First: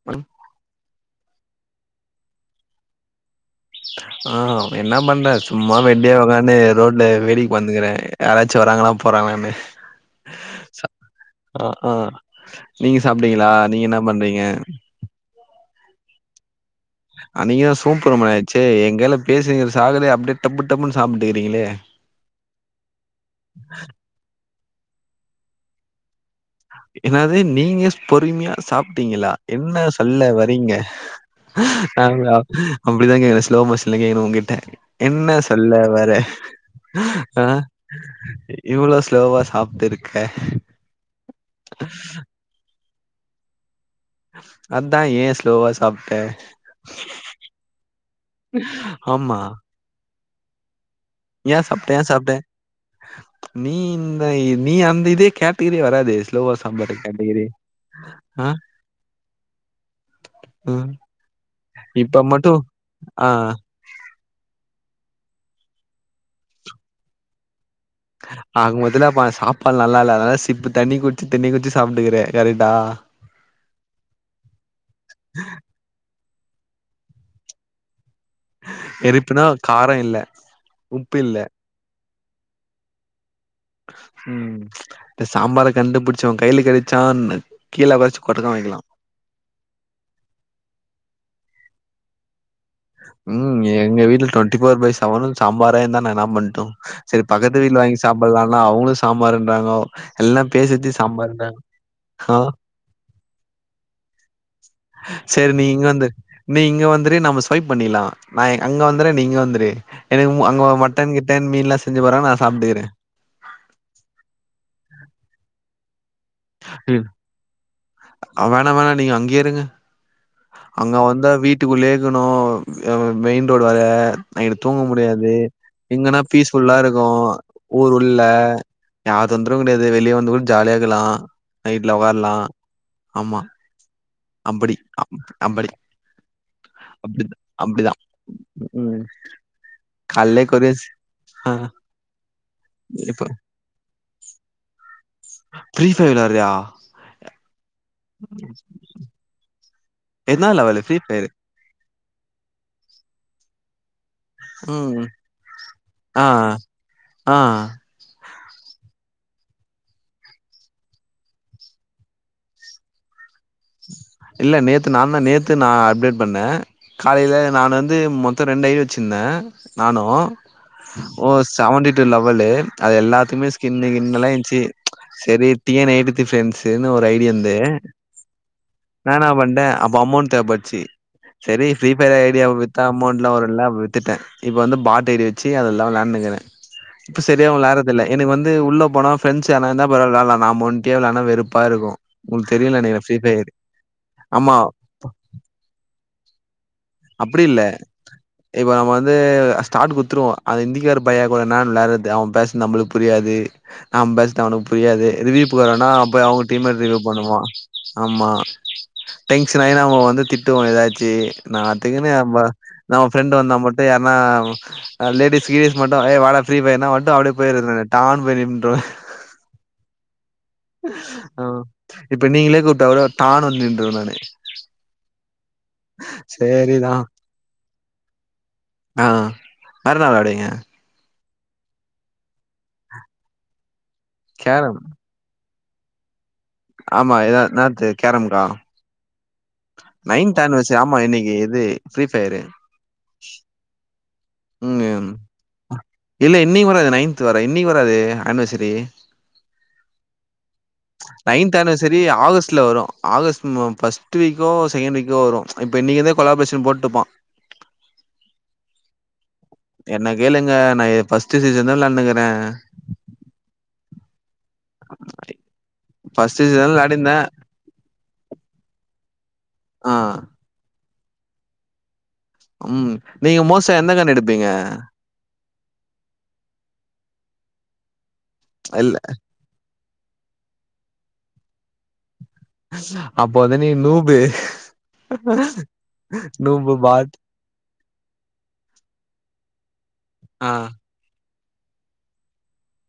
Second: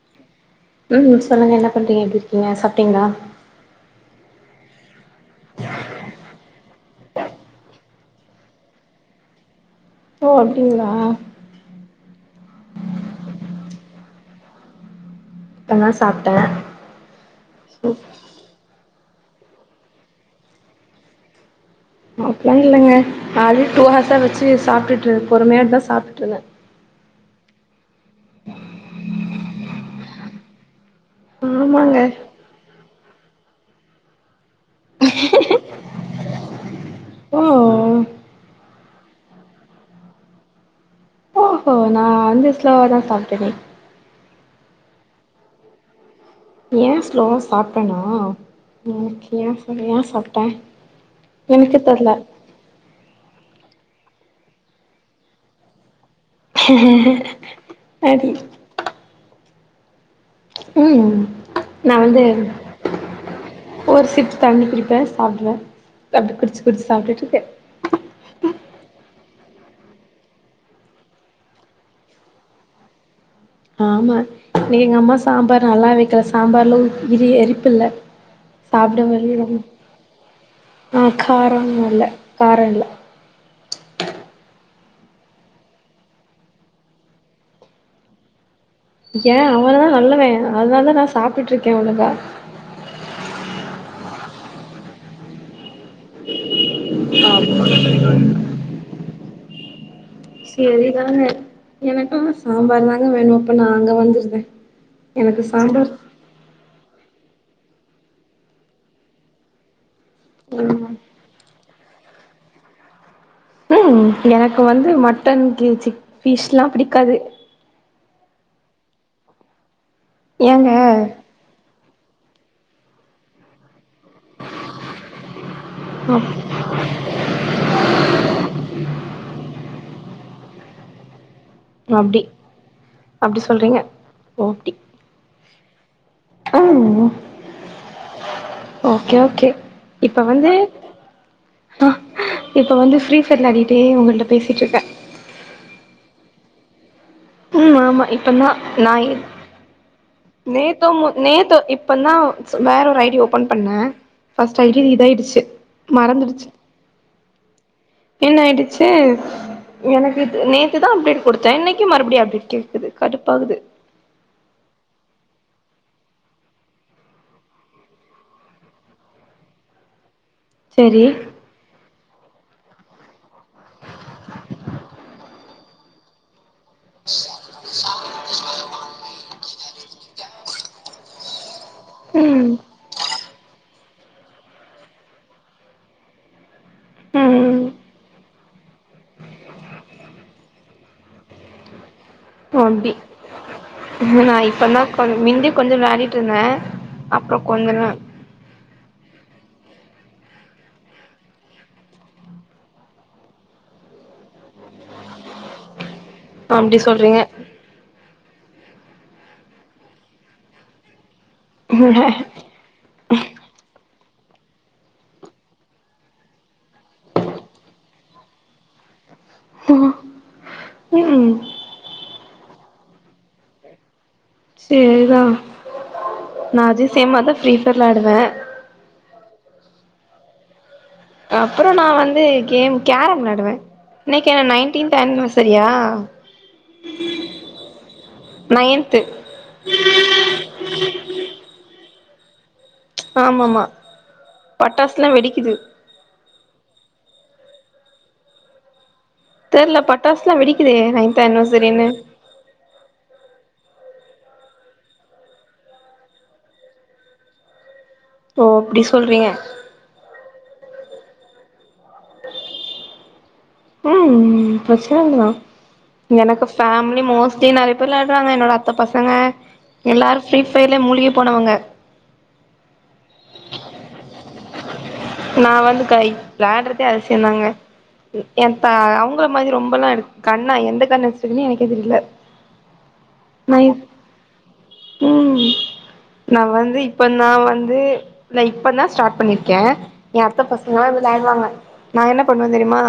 [unintelligible] ம் சொல்லுங்க என்ன பண்றீங்க எப்டி இருக்கீங்க சாப்ட்டீங்ளா ஆ என்ன பண்ற சும்மா வெட்டியா உக்காந் து எ ரோட்ல வேடிக்கு வந்துக்கிறே யாராச்சு வராங்களா போறாங்களானு ஓ அப்டிங்ளா அ அ நீங்க சாப்ட்டீங்களா நீங்க என்ன பண்றீங்க இப்பதா சாப்ட்டே அ நீதா தா சூப்பர் வுமென்னாச்சே எங்குல்ல பேசுகிற சாகல அப்டியே டப்பு டப்புன்னு சாப்ட்டுக்கிறீங்களே அப்பெல்லா இல்லிங்க அது டூ ஹர்ஸா வச்சு சாப்ட்டுட்டு இருந் பொறுமையா தா சாப்ட்டுட்டு இருந்த என்னது நீங்க பொறுமையா சாப்ட்டீங்ளா என்ன சொல்ல வரீங்க ஆமாங்க ஆ அப்டிதா கேகணு ஸ்லோ மோஷன்ல்ல கேகணு உங்கிட்ட என்ன சொல்ல வர ஓ ஆ இவ்ளோ ஸ்லோவா சாப்ட்டு இருக்க ஓஹோ நா வந்து ஸ்லோவா தா சாப்ட்டேனே அதா ஏ ஸ்லோவா சாப்ட்ட ஏ ஸ்லோவா சாப்ட்டணா ஓகே ஆமா ஏ சாப்ட்டே ஏ எனக்கு சாப்ட்டே ஏ தெர்ல சாப்ட்டே நீ இந்த நீ அந்த இதே கேட்டகிராயே வராதே ஸ்லோவா சாப்புற கேட்டகிரி அடி ஆ ம் நா இப்ப வந்து மட்டு ஆ ஒரு சிப் தண்ணி குடிப்ப சாப்டுவ அப்டி குடிச்சு குடிச்சு சாப்ட்ட்டு இருக்க ஆக மொத்தல்ல அப்ப சாப்பாடு நல்லா இல்ல அதனால சிப்பு தண்ணி குடிச்சு தண்ணி குடிச்சு சாப்ட்டுக்குற கரெக்டா [inaudible] ஆமா எங்க அம்மா சாம்பார் நல்லா வைக்கல சாம்பார்ல உப் எரிப்பு இல்ல சாப்ட மாரி எரிப்புனா வரு காரோ இல்ல அ உப்பு இல்ல காரோம் நல்ல காரோ இல்ல ம் இந்த சாம்பார கண்டுபிடிச்சவே கைல கெடச்சான்னு கீழ வச் கொட்ட கா வாய்ங்கலா ஏ அவ்ளதா நல்லவே அத்னால தா நா சாப்ட்டு இருக்கே ஒழுங்கா ம் எங்க வீட்ல டுவென்டி ஃபோர் பை செவனு சாம்பாரே தா இன்னா தா பண்ட்டு செரி பக்கத்து வீட்ல வாங்கி சாப்புட்லான்னா அவுங்ளு சாம்பாரு ன்றாங்கோ செரிதாங்க எனக்கு ஆ சாம்பார் தாங்க வேணு அப்ப நா அங்க வந்துர்றே சரி நீ இங்க வந்து நீ இங்க வந்துரு நம்ம ஸ்வைப் பண்ணிற்ல்லா நா அங்க வந்துர்றே நீ இங்க வந்துர்ரு எனக்கு ம அங்க வேணுமா மட்டன் கிட்டன் மீன்ல்லா செஞ்சு போறாங நா சாப்ட்டுக்றே ம் எனக்கு வந்து மட்டன் சிக் பிஷ்லா பிடிக்காது வேணா வேணா நீங்க அங்கேயே இருங்க ஏங்க அங்க வந்தா வீட் டுக்குள்ளேருக்கணு மெயின் ரோடு வேற நைட்டு தூங்க முடியாது இங்கன்னா அப் பீஸ் ஃபுல்லா இருக்கு ஊர் உள்ள யார் தொந்தரவு கெடையாது வெளிய வந்து கூட ஜாலியா இருக்கலா நைட்ல அப்டி ஒக்காரலா அப்டி சொல்றீங்க அப்டி அப்டி ம் அப்டு அப்டிதா ஓகே ஓகே இப்ப வந்து கொரியன்ஸ் ஆ இப்ப வந்து ஃப்ரீ இப்ப ‌ஃபையர் விளாடிட்டே உங்கள்ட்ட பேசிட்டு ருக்கே ஃப்ரீஃபையர் வெளாட்றியா ம் ஆமா இப்பந்தா நாயிர் என்னா லெவலு நேத்தோ ஃப்ரீ மு ஃபயரு நேத்தோ இப்பந்தா வேற ஒரு ஐடி ஓப்பன் பண்ணே ஃபர்ஸ்ட் ஐடி ம் இதாயிடுச்சு ஆ மறந்துடுச்சு ஆ என்ன ஆயிடுச்சு எனக்கு நேத்துதா அப்டேட் குடுத்தே இன்னைக்கு மறுபடி அப்டேட் கேக்குது கடுப்பாகுது இல்ல நேத்து நாந்தா நேத்து நா அப்டேட் பண்ணே காலைல நானு வந்து மொத்தோ ரெண்டு ஐ டி வச்சிருந்தே நானோ செரி ஒ செவன்டி டூ லெவல்லு அது எல்லாத்துமே ஸ்கின்னு கின்னுல்லா இன்சி சரி டி என் எயிட்டி தி ஃப்ரெண்ட்ஸுன்னு ஒரு ஐடி எந்து நா நா பண்ட்டே அப்போ அமௌண்ட் தேவப்படுச்சு சரி ஃப்ரீஃபயர் ஐடிய. ம் வித்தா அமௌண்ட்ல்லா வருல்ல வித்துட்டே இப்ப வந்து பாட் ஐ டி வச்சி அதெல்லா வெளாண்டுக்குறே இப்ப செரியாவு ம் வெளாட்றது இல்ல எனக்கு வந்து உள்ள போனா ஃப்ரெண்ட்ஸ் யார்னா இருந்தா பரவால்ல விளால்லா நாம ஒண்டியா வெளான்னா வெறுப்பா இருக்கு உங்ளுக்கு தெரில அப்டி நெனக்கிறே ஃப்ரீஃபையரு நா இப்பதா கொஞ் மிந்தி கொஞ்சோ விளாடிட்டு இருந்தே அப்றோ கொஞ்சோ தா இப்போ நம்ம வந்து ஸ்டார்ட் குடுத்துருவோ அந்த இந்திக்கார பையேக்கூட ன்னா வெளாட்றது அவே பேசறது நம்மளுக்கு புரியாது நம்ம பேஸ்து அவனுக்கு புரியாது ரிவியூக்குறான்னா போயி அவுங்க டீம்ம அப்டி ரிவியூ சொல்றீங்க பண்ணுவா ஆமா டென்ஷன் ஆயி நம்மோ வந்து திட்டுவோ ஏதாச்சி ன்னாத்துக்கு நம்ம நம்ம ஃப்ரெண்ட் வந்தா மட்டு யார்ன்னா லேடிஸ் கீடிஸ் மட்டு ஏய் வாடா ஃப்ரீ ஃபையர்னா மட்டு அப்டியே போயிட்றது நானு டான்னு போய் நின்றுவே ம் ம் அ இப்ப நீங்களே கூப்ட்டா கூடோ டான்னு வந்து நின்றுவே நானு சேர்ரா நா சேரிதான் அதிசயமா தா ஃப்ரீஃபையர் வெளாடுவே அ வேறென்னா வெளாடுவீங்க அப்றோ நா வந்து கேம் கேரம் வெளாடுவே இன்னைக்கு என்ன கேரம் நைன்டீன்த் ஆன்வசரியா ஆமா ஏ என்னாத்து கேரம்கா ன்து [inaudible] நைன்த் அனிவர்சரி ஆமா இன்னைக்கு எது ப்ரீ ஃப்யரு ஆமமா ம் பட்டாசுல்லா வெடிக்குது இல்ல இன்னைக்கு வராது நைன்த் வர இன்னைக்கு வராது அனிவர்சரி தெர்ல பட்டாசுலா வெடிக்குதே நைன்த் ஆனிவர்சரின்னு அனிவர்சரி ஆகஸ்ட்ல வரு ஆகஸ்ட் ம ஃபர்ஸ்ட் வீக்கோ செகண்ட் வீக்கோ வரு இப்போ இன்னைக்குந்தே கொலாப்ரேஷன் போட்டுப்பா ஓ அப்டி சொல்றீங்க என்ன கேளுங்க நா பஸ்ட்ட் சீசன் தா நனுுகிறே ம் பிரச்சன தா ஃபர்ஸ்ட் எனக்கு சீசன் ஃபேமிலி விளாடிருந்தே மோஸ்ட்லி நெறை ப்ப வெளையாடுறாங்க என்னோட அத்த பசங்க ஆ எல்லாரு ஃப்ரீ ஃபயர்லயே மூழிகி போனவங்க ம் நீங்க மோஸ்டா எந்த கண்ண எடுப்பீங்க நா வந்து கை வெளாடுறதே அசியந்தாங்க எ இல்ல அவங்க மாதிரி ரொம்பலா இருக்கு கண்ணா எந்த கண்ண வச்சிருக்குன்னு எனக்கே தெரியல அப்போத நீ நூபு ம் நா நூபு வந்து இப்ப பாட் நா வந்து நா இப்பதா ஸ்டார்ட் பண்ணிருக்கே எ அத்த ஆ பசங்கல்லா வெளாடுவாங்க நா என்ன பண்ணுவே தெரியுமா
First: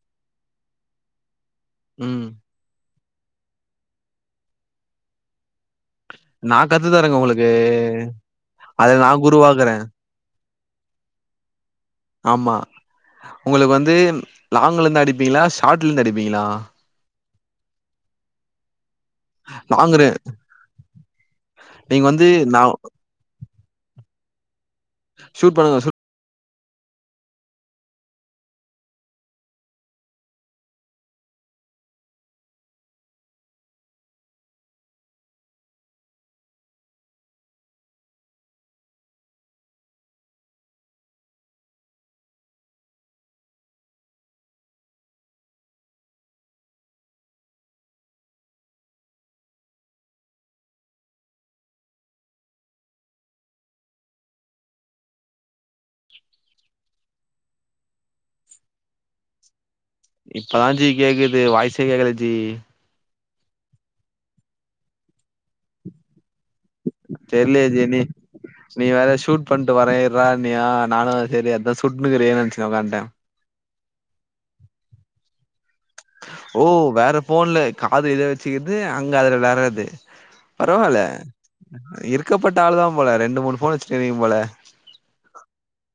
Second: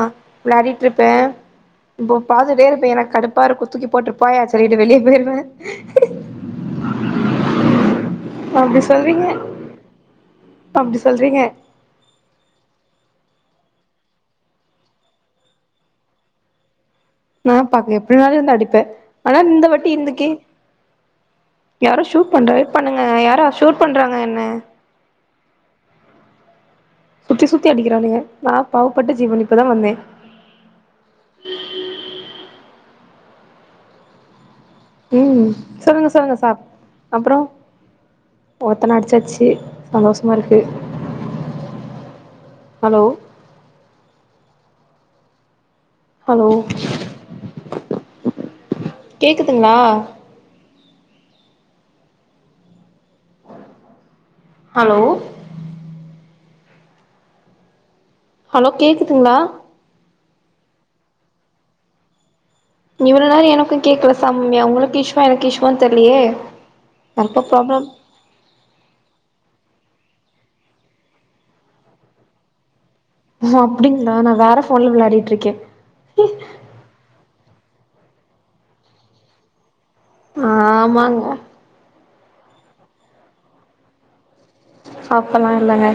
வெளாடிட்டுருப்பே இப்போ ம் பாத்துட்டே இருப்பே எனக்கு கடுப்பாருக்கு துக்கி போட்டு போயா சரிக்கிட்டு வெளிய போய்டுவே நா கத்து தரேங்க உங்களுக்கு அப்டி அத நா சொல்றீங்க உருவாக்குறே அப்டி சொல்றீங்க ஆமா உங்களுக்கு வந்து லாங்க்லேருந்து அடிப்பீங்களா ஷார்ட்லேருந்து அடிப்பீங்களா நா பாக் எப்டினாலுருந்து அடிப்பே ஆனா இந்த வாட்டி வாங்குறே இன்னைக்கு யாரோ நீங்க வந்து ஷூட் பண்ற நா பண்ணுங்க யாரோ ஷூட் பண்றாங்க என்ன ஷ்ஸுட் பண்ணுங்க சுத்தி சுத்தி அடிக்கிறானுங்க நா பாவப்பட்ட ஜீவன் இப்பதா வந்தே ம் சொல்லுங்க சொல்லுங்க சாப் அப்றோ ஒருத்தன அடிச்சாச்சு சந்தோஷமாருக்கு அலோ ஹலோ கேக்குதுங்களா அலோ ஹலோ கேட்குதுங்களா இப்பதா ஜி கேக்குது வாய்ஸே கேக்கல ஜி இவ்ளோ நேரோ எனக்கு கேட்கல சம்யா உங்களுக்கு இஸ்வா எனக்கு இஸ்வா தெரிலயே தெர்லயே ஜி நீ வேற ஷூட் பண்ணிட்டு வரே இர்றா நீயா நானு செரி அதா சுட்டுட்டு இருக்கியானு நனச்சு உட்கான்திட்டே அப்டிங்களா நா வேற ஃபோன்ல விளையாடிட்டு இருக்கே ஓ வேற ஃபோன்ல காது இத வச்சுக்குது அங்க அதுல வெளாட்றது பெரவால்ல ஆமாங்க இருக்கப்பட்ட ஆள் தா போல ரெண்டு மூணு ஃபோன் வச்சுந்தீங்க போல அப்பல்லா இல்லங்க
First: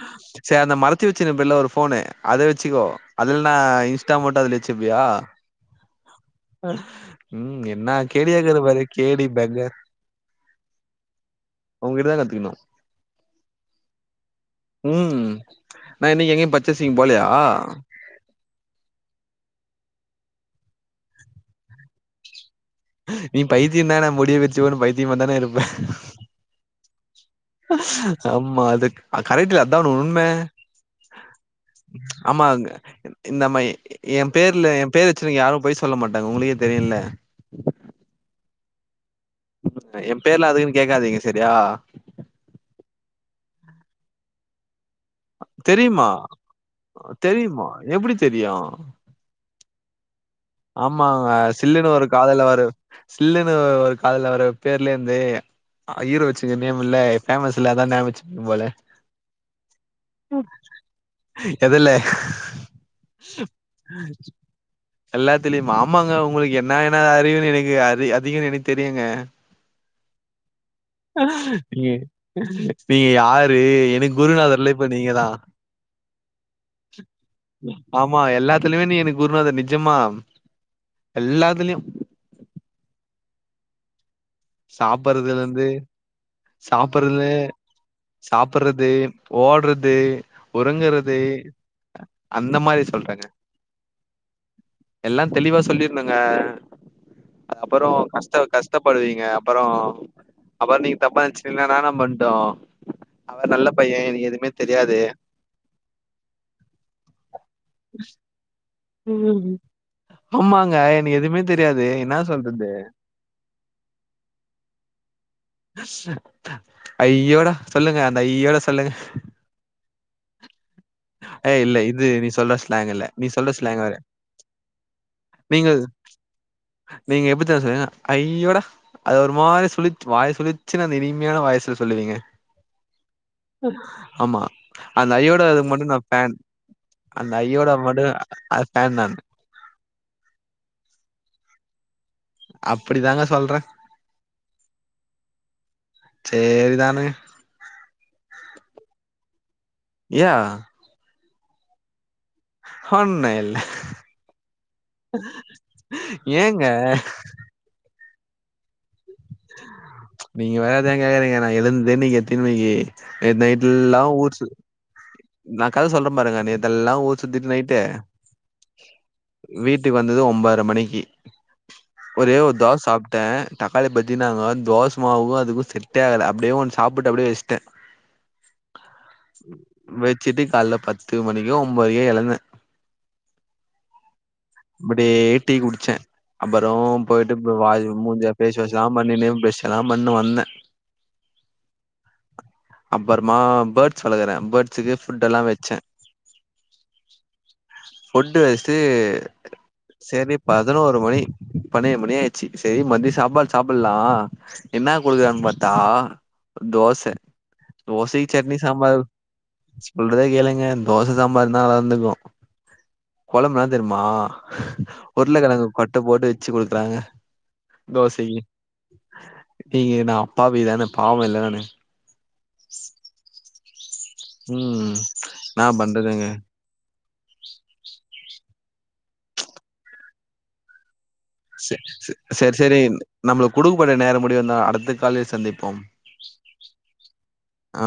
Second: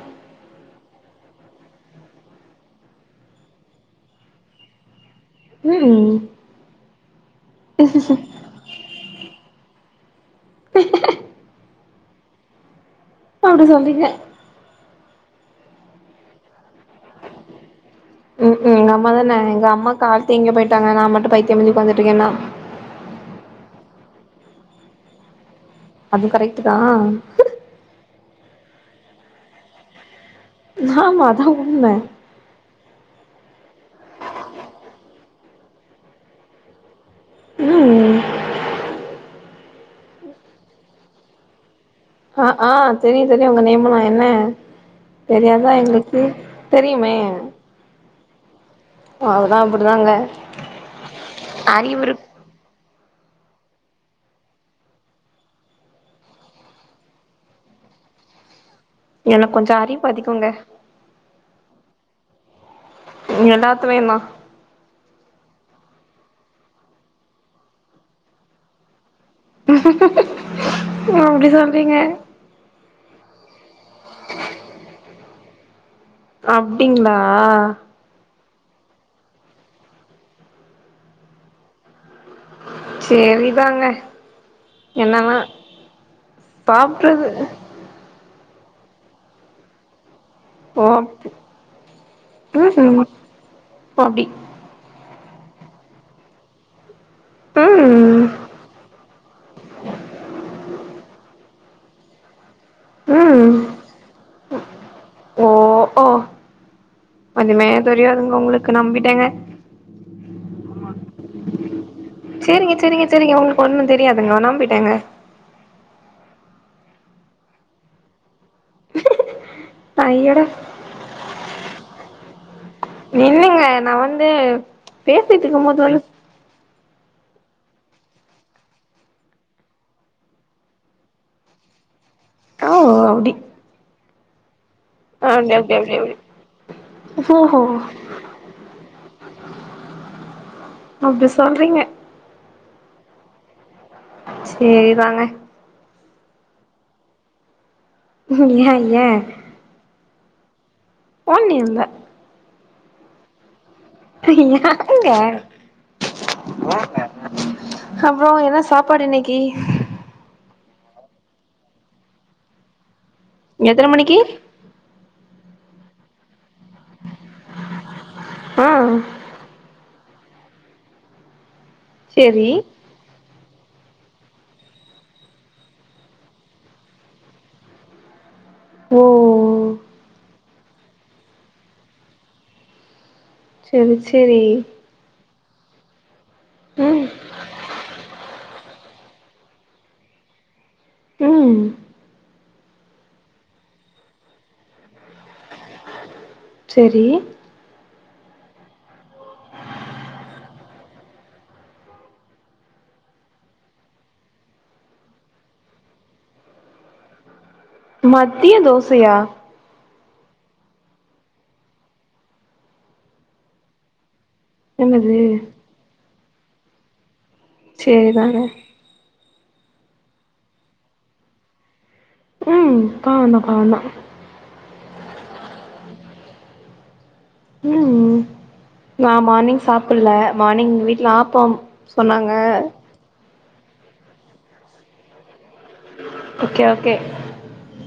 [inaudible] சே அந்த மறைச்சு வச்சிருப்பேல ஒரு ஃபோனு அத வச்சுக்கோ அதுல்ல நா இன்ஸ்டா மாட்டு அதுல வச்சுப்பியா ம் ம் என்ன கேடியா இருக்கிற பாரு கேடி பெக்கர் உங்கிட்ட தா கத்துக்கணு அப்டி சொல்றீங்க ம் நா இன்னைக்கு எங்கேயு பர்சேசிங் போலயா ம்ஹும் எங்க அம்மா தான எங்க அம்மா காலத்தே எங்கோ போயிட்டாங்க நா மட்டு பைத்தியம்மாதி ஒக்காந்துட்ருக்கேன்னா நீ பைத்தியந்தான முடிய விரிச்சு போட் பைத்தியமா தானே இருப்பே அது கரெக்டுதா ஆமா அது அ கரெக்ட்ல அதான உண்ம நாமா அதா உண்ம ஆமாங்க இந்தமாயி எ பேர்ல எ பேர் வச்சிருங்க யாரும் பொய் சொல்ல மாட்டாங்க உங்களுக்கே தெரியுல ம் எ பேர்லா அதுக்குன்னு கேக்காதீங்க சரியா அ ஆ தெரியு தெரியு உங்க நேம்லா என்ன தெரியாதா எங்களுக்கு தெரியுமே மா எப்டி தெரியு அதுதா அப்டிதாங்க ஆமாங்க சில்லுன்னு அறிவு ஒரு இருக் காதல்ல வர சில்லுன்னு ஒரு காதல வர பேர்லருந்தே அ ஈரோ வச்சுங்க நேம்முல்ல ஃபேமஸ்ஸுல்ல அதா நியாவொ வச்சுக்கீங்க போல எனக் கொஞ்சொ அறிவு அதிகோங்க எதுல்ல ம் எல்லாத்துலையுந்நா எல்லாத்துலயுமா ஆமாங்க உங்களுக்கு என்ன என்ன அறிவிருக்கு அதி அதிகொன் எனக் தெரியுங்க அப்டி ஏ சொல்றீங்க நீங்க யாரு எனக்கு குருநாதர்ல இப்ப நீங்கதா அப்டிங்ளா ஆமா எல்லாத்துலுமே நீ எனக் குருநாத நிஜமா எல்லாத்துலயு செரிதாங்க சாப்பறதுலந்து சாப்ட்றது சாப்பறதுலே சாப்பறது ஓடுறது ஓ ஒறங்குறது அந்த மாரி ம் சொல்றங்க அப்டி எல்லாந் தெளிவா சொல்லிருனுங்க அப்பறோ ம் கஷ்ட கஷ்டப்படுவீங்க அப்பறோ அப்பறோ நீங் தப்பா நெனச்சுட்ருந்த நா என்ன பண்ட்டு நா வேற ம் நல்ல பைய எனக்கு எதுவுமே தெரியாது ஓ ஒ ஒன்னுமே தெரியாதுங்க உங்களுக் ஆமாங்க எனக்கு எதுவுமே தெரியாது என்ன சொல்றது செரிங்க செரிங்க செரிங்க ஒங்களுக்கு ஒன்னு தெரியாதுங்க ஒ நம்பிட்டங்க ஐயோடா சொல்லுங்க அந்த ஐயோடா சொல்லுங்க ஐயோடா ஏ இல்ல இது நீ சொல்ற ஸ்லாங்குல்ல நீ சொல்ற ஸ்லாங் நா வேற வந்து நீங்க பேசிக்குட்ருக்கும்போது வரு நீங்க எப்டி தெமா சொல்வீங்க ஐயோடா அது ஒரு மாரி சுழிச்சு வாய சுழிச்சுன்னு அந்த இனிமையான வாய்சுல சொல்லுவீங்க ஓ அப்டி ஆமா அந்த ஐயோடா அப்டி அதுக்கு அப்டி மட்டு அப்டி நா அப்டி ஃபேன் அந்த ஓஹோ ஐயோட மட்டு நா அது ஃபேன் நான் அப்டி சொல்றீங்க அப்டி தாங்க சொல்ற சேரி தாங்க சேரிதானே ஏன் ஏன் யா ஒன்னி இல்ல ஒண்ணு இல்ல இங்க ஏங்க அப்றோ என்ன சாப்பாடு இன்னக்கி நீங்க வராதுன் கேக்காதீங்க நா எழுந் [unintelligible] நேத் எத்தன நைட்டெல்லா மணிக்கி ஊர் சுத் நா கத சொல்ற பாருங்க நேத் த்தெல்லா ஊர் சுத்திட்டு நைட்டு ஆ வீட்டுக்கு வந்தது ஒன்பதர மணிக்கு ஒரே சேரி ஒரு தோஸ் சாப்ட தக்காளி பச் ஜின்னாங்க தோச மாவுக்கு அதுக்கு செட்டே ஆகல அப்டியே ஒன் சாப்ட்டு அப்டியே வஷ்ட்ட ஓ வெச்சிட்டு காய்ல பத்து மணிக்கு ஒம்பரைக்கே எழுந்த செரி செரி அப்டியே டீ குடிச்ச அப்பற ம் போயிட்டு வாயி மூஞ்ச ஃபேஸ் வாஷ் லாம் பண்ணினு ப்ரஸ்ஸல்லா பண்ணு வந்த ம் அப்பறமா பேர்ட்ஸ் வளக்கற பேர்ட்ஸுக்கு ஃபுட்டெல்லா வெச்ச செரி ஃபுட்டு வெஷ்ட்டு செரி பதினோரு மணி பன்னேன் மணி ஆயிடுச்சு சரி மதிய சாப்பாடு சாப்புல்லா இன்னா குடுக்குறாங்ன் பாத்தா தோச தோசை மதிய சட்னி சாம்பாரு தோசையா சொல்ற கேளுங்க தோச சாம்பார்னா நல்லா இருந்திருக்கு கொழம்பு இன்னா தெர்மா என்னது உருளக்கெழங்கு கொட்ட போட்டு வெச்சு குடுக்குறாங்க சேரிதாங்க தோசைக்கு ஏங்க நா அப்பாவிதான பாவல்ல நானு ம் பாவந்தா பாவந்தா ம் ன்னா பண்றதுங்க ம் நா மார்னிங் சாப்பில்ல மார்னிங் வீட்ல ஆப் செர் செ செர் செரி நம்ளுக் குடுக்கப்பட்ட நேரம் முடியும் தா அடுத்த கால்லி சந்திப்போம் ஓகே ஓகே ஆ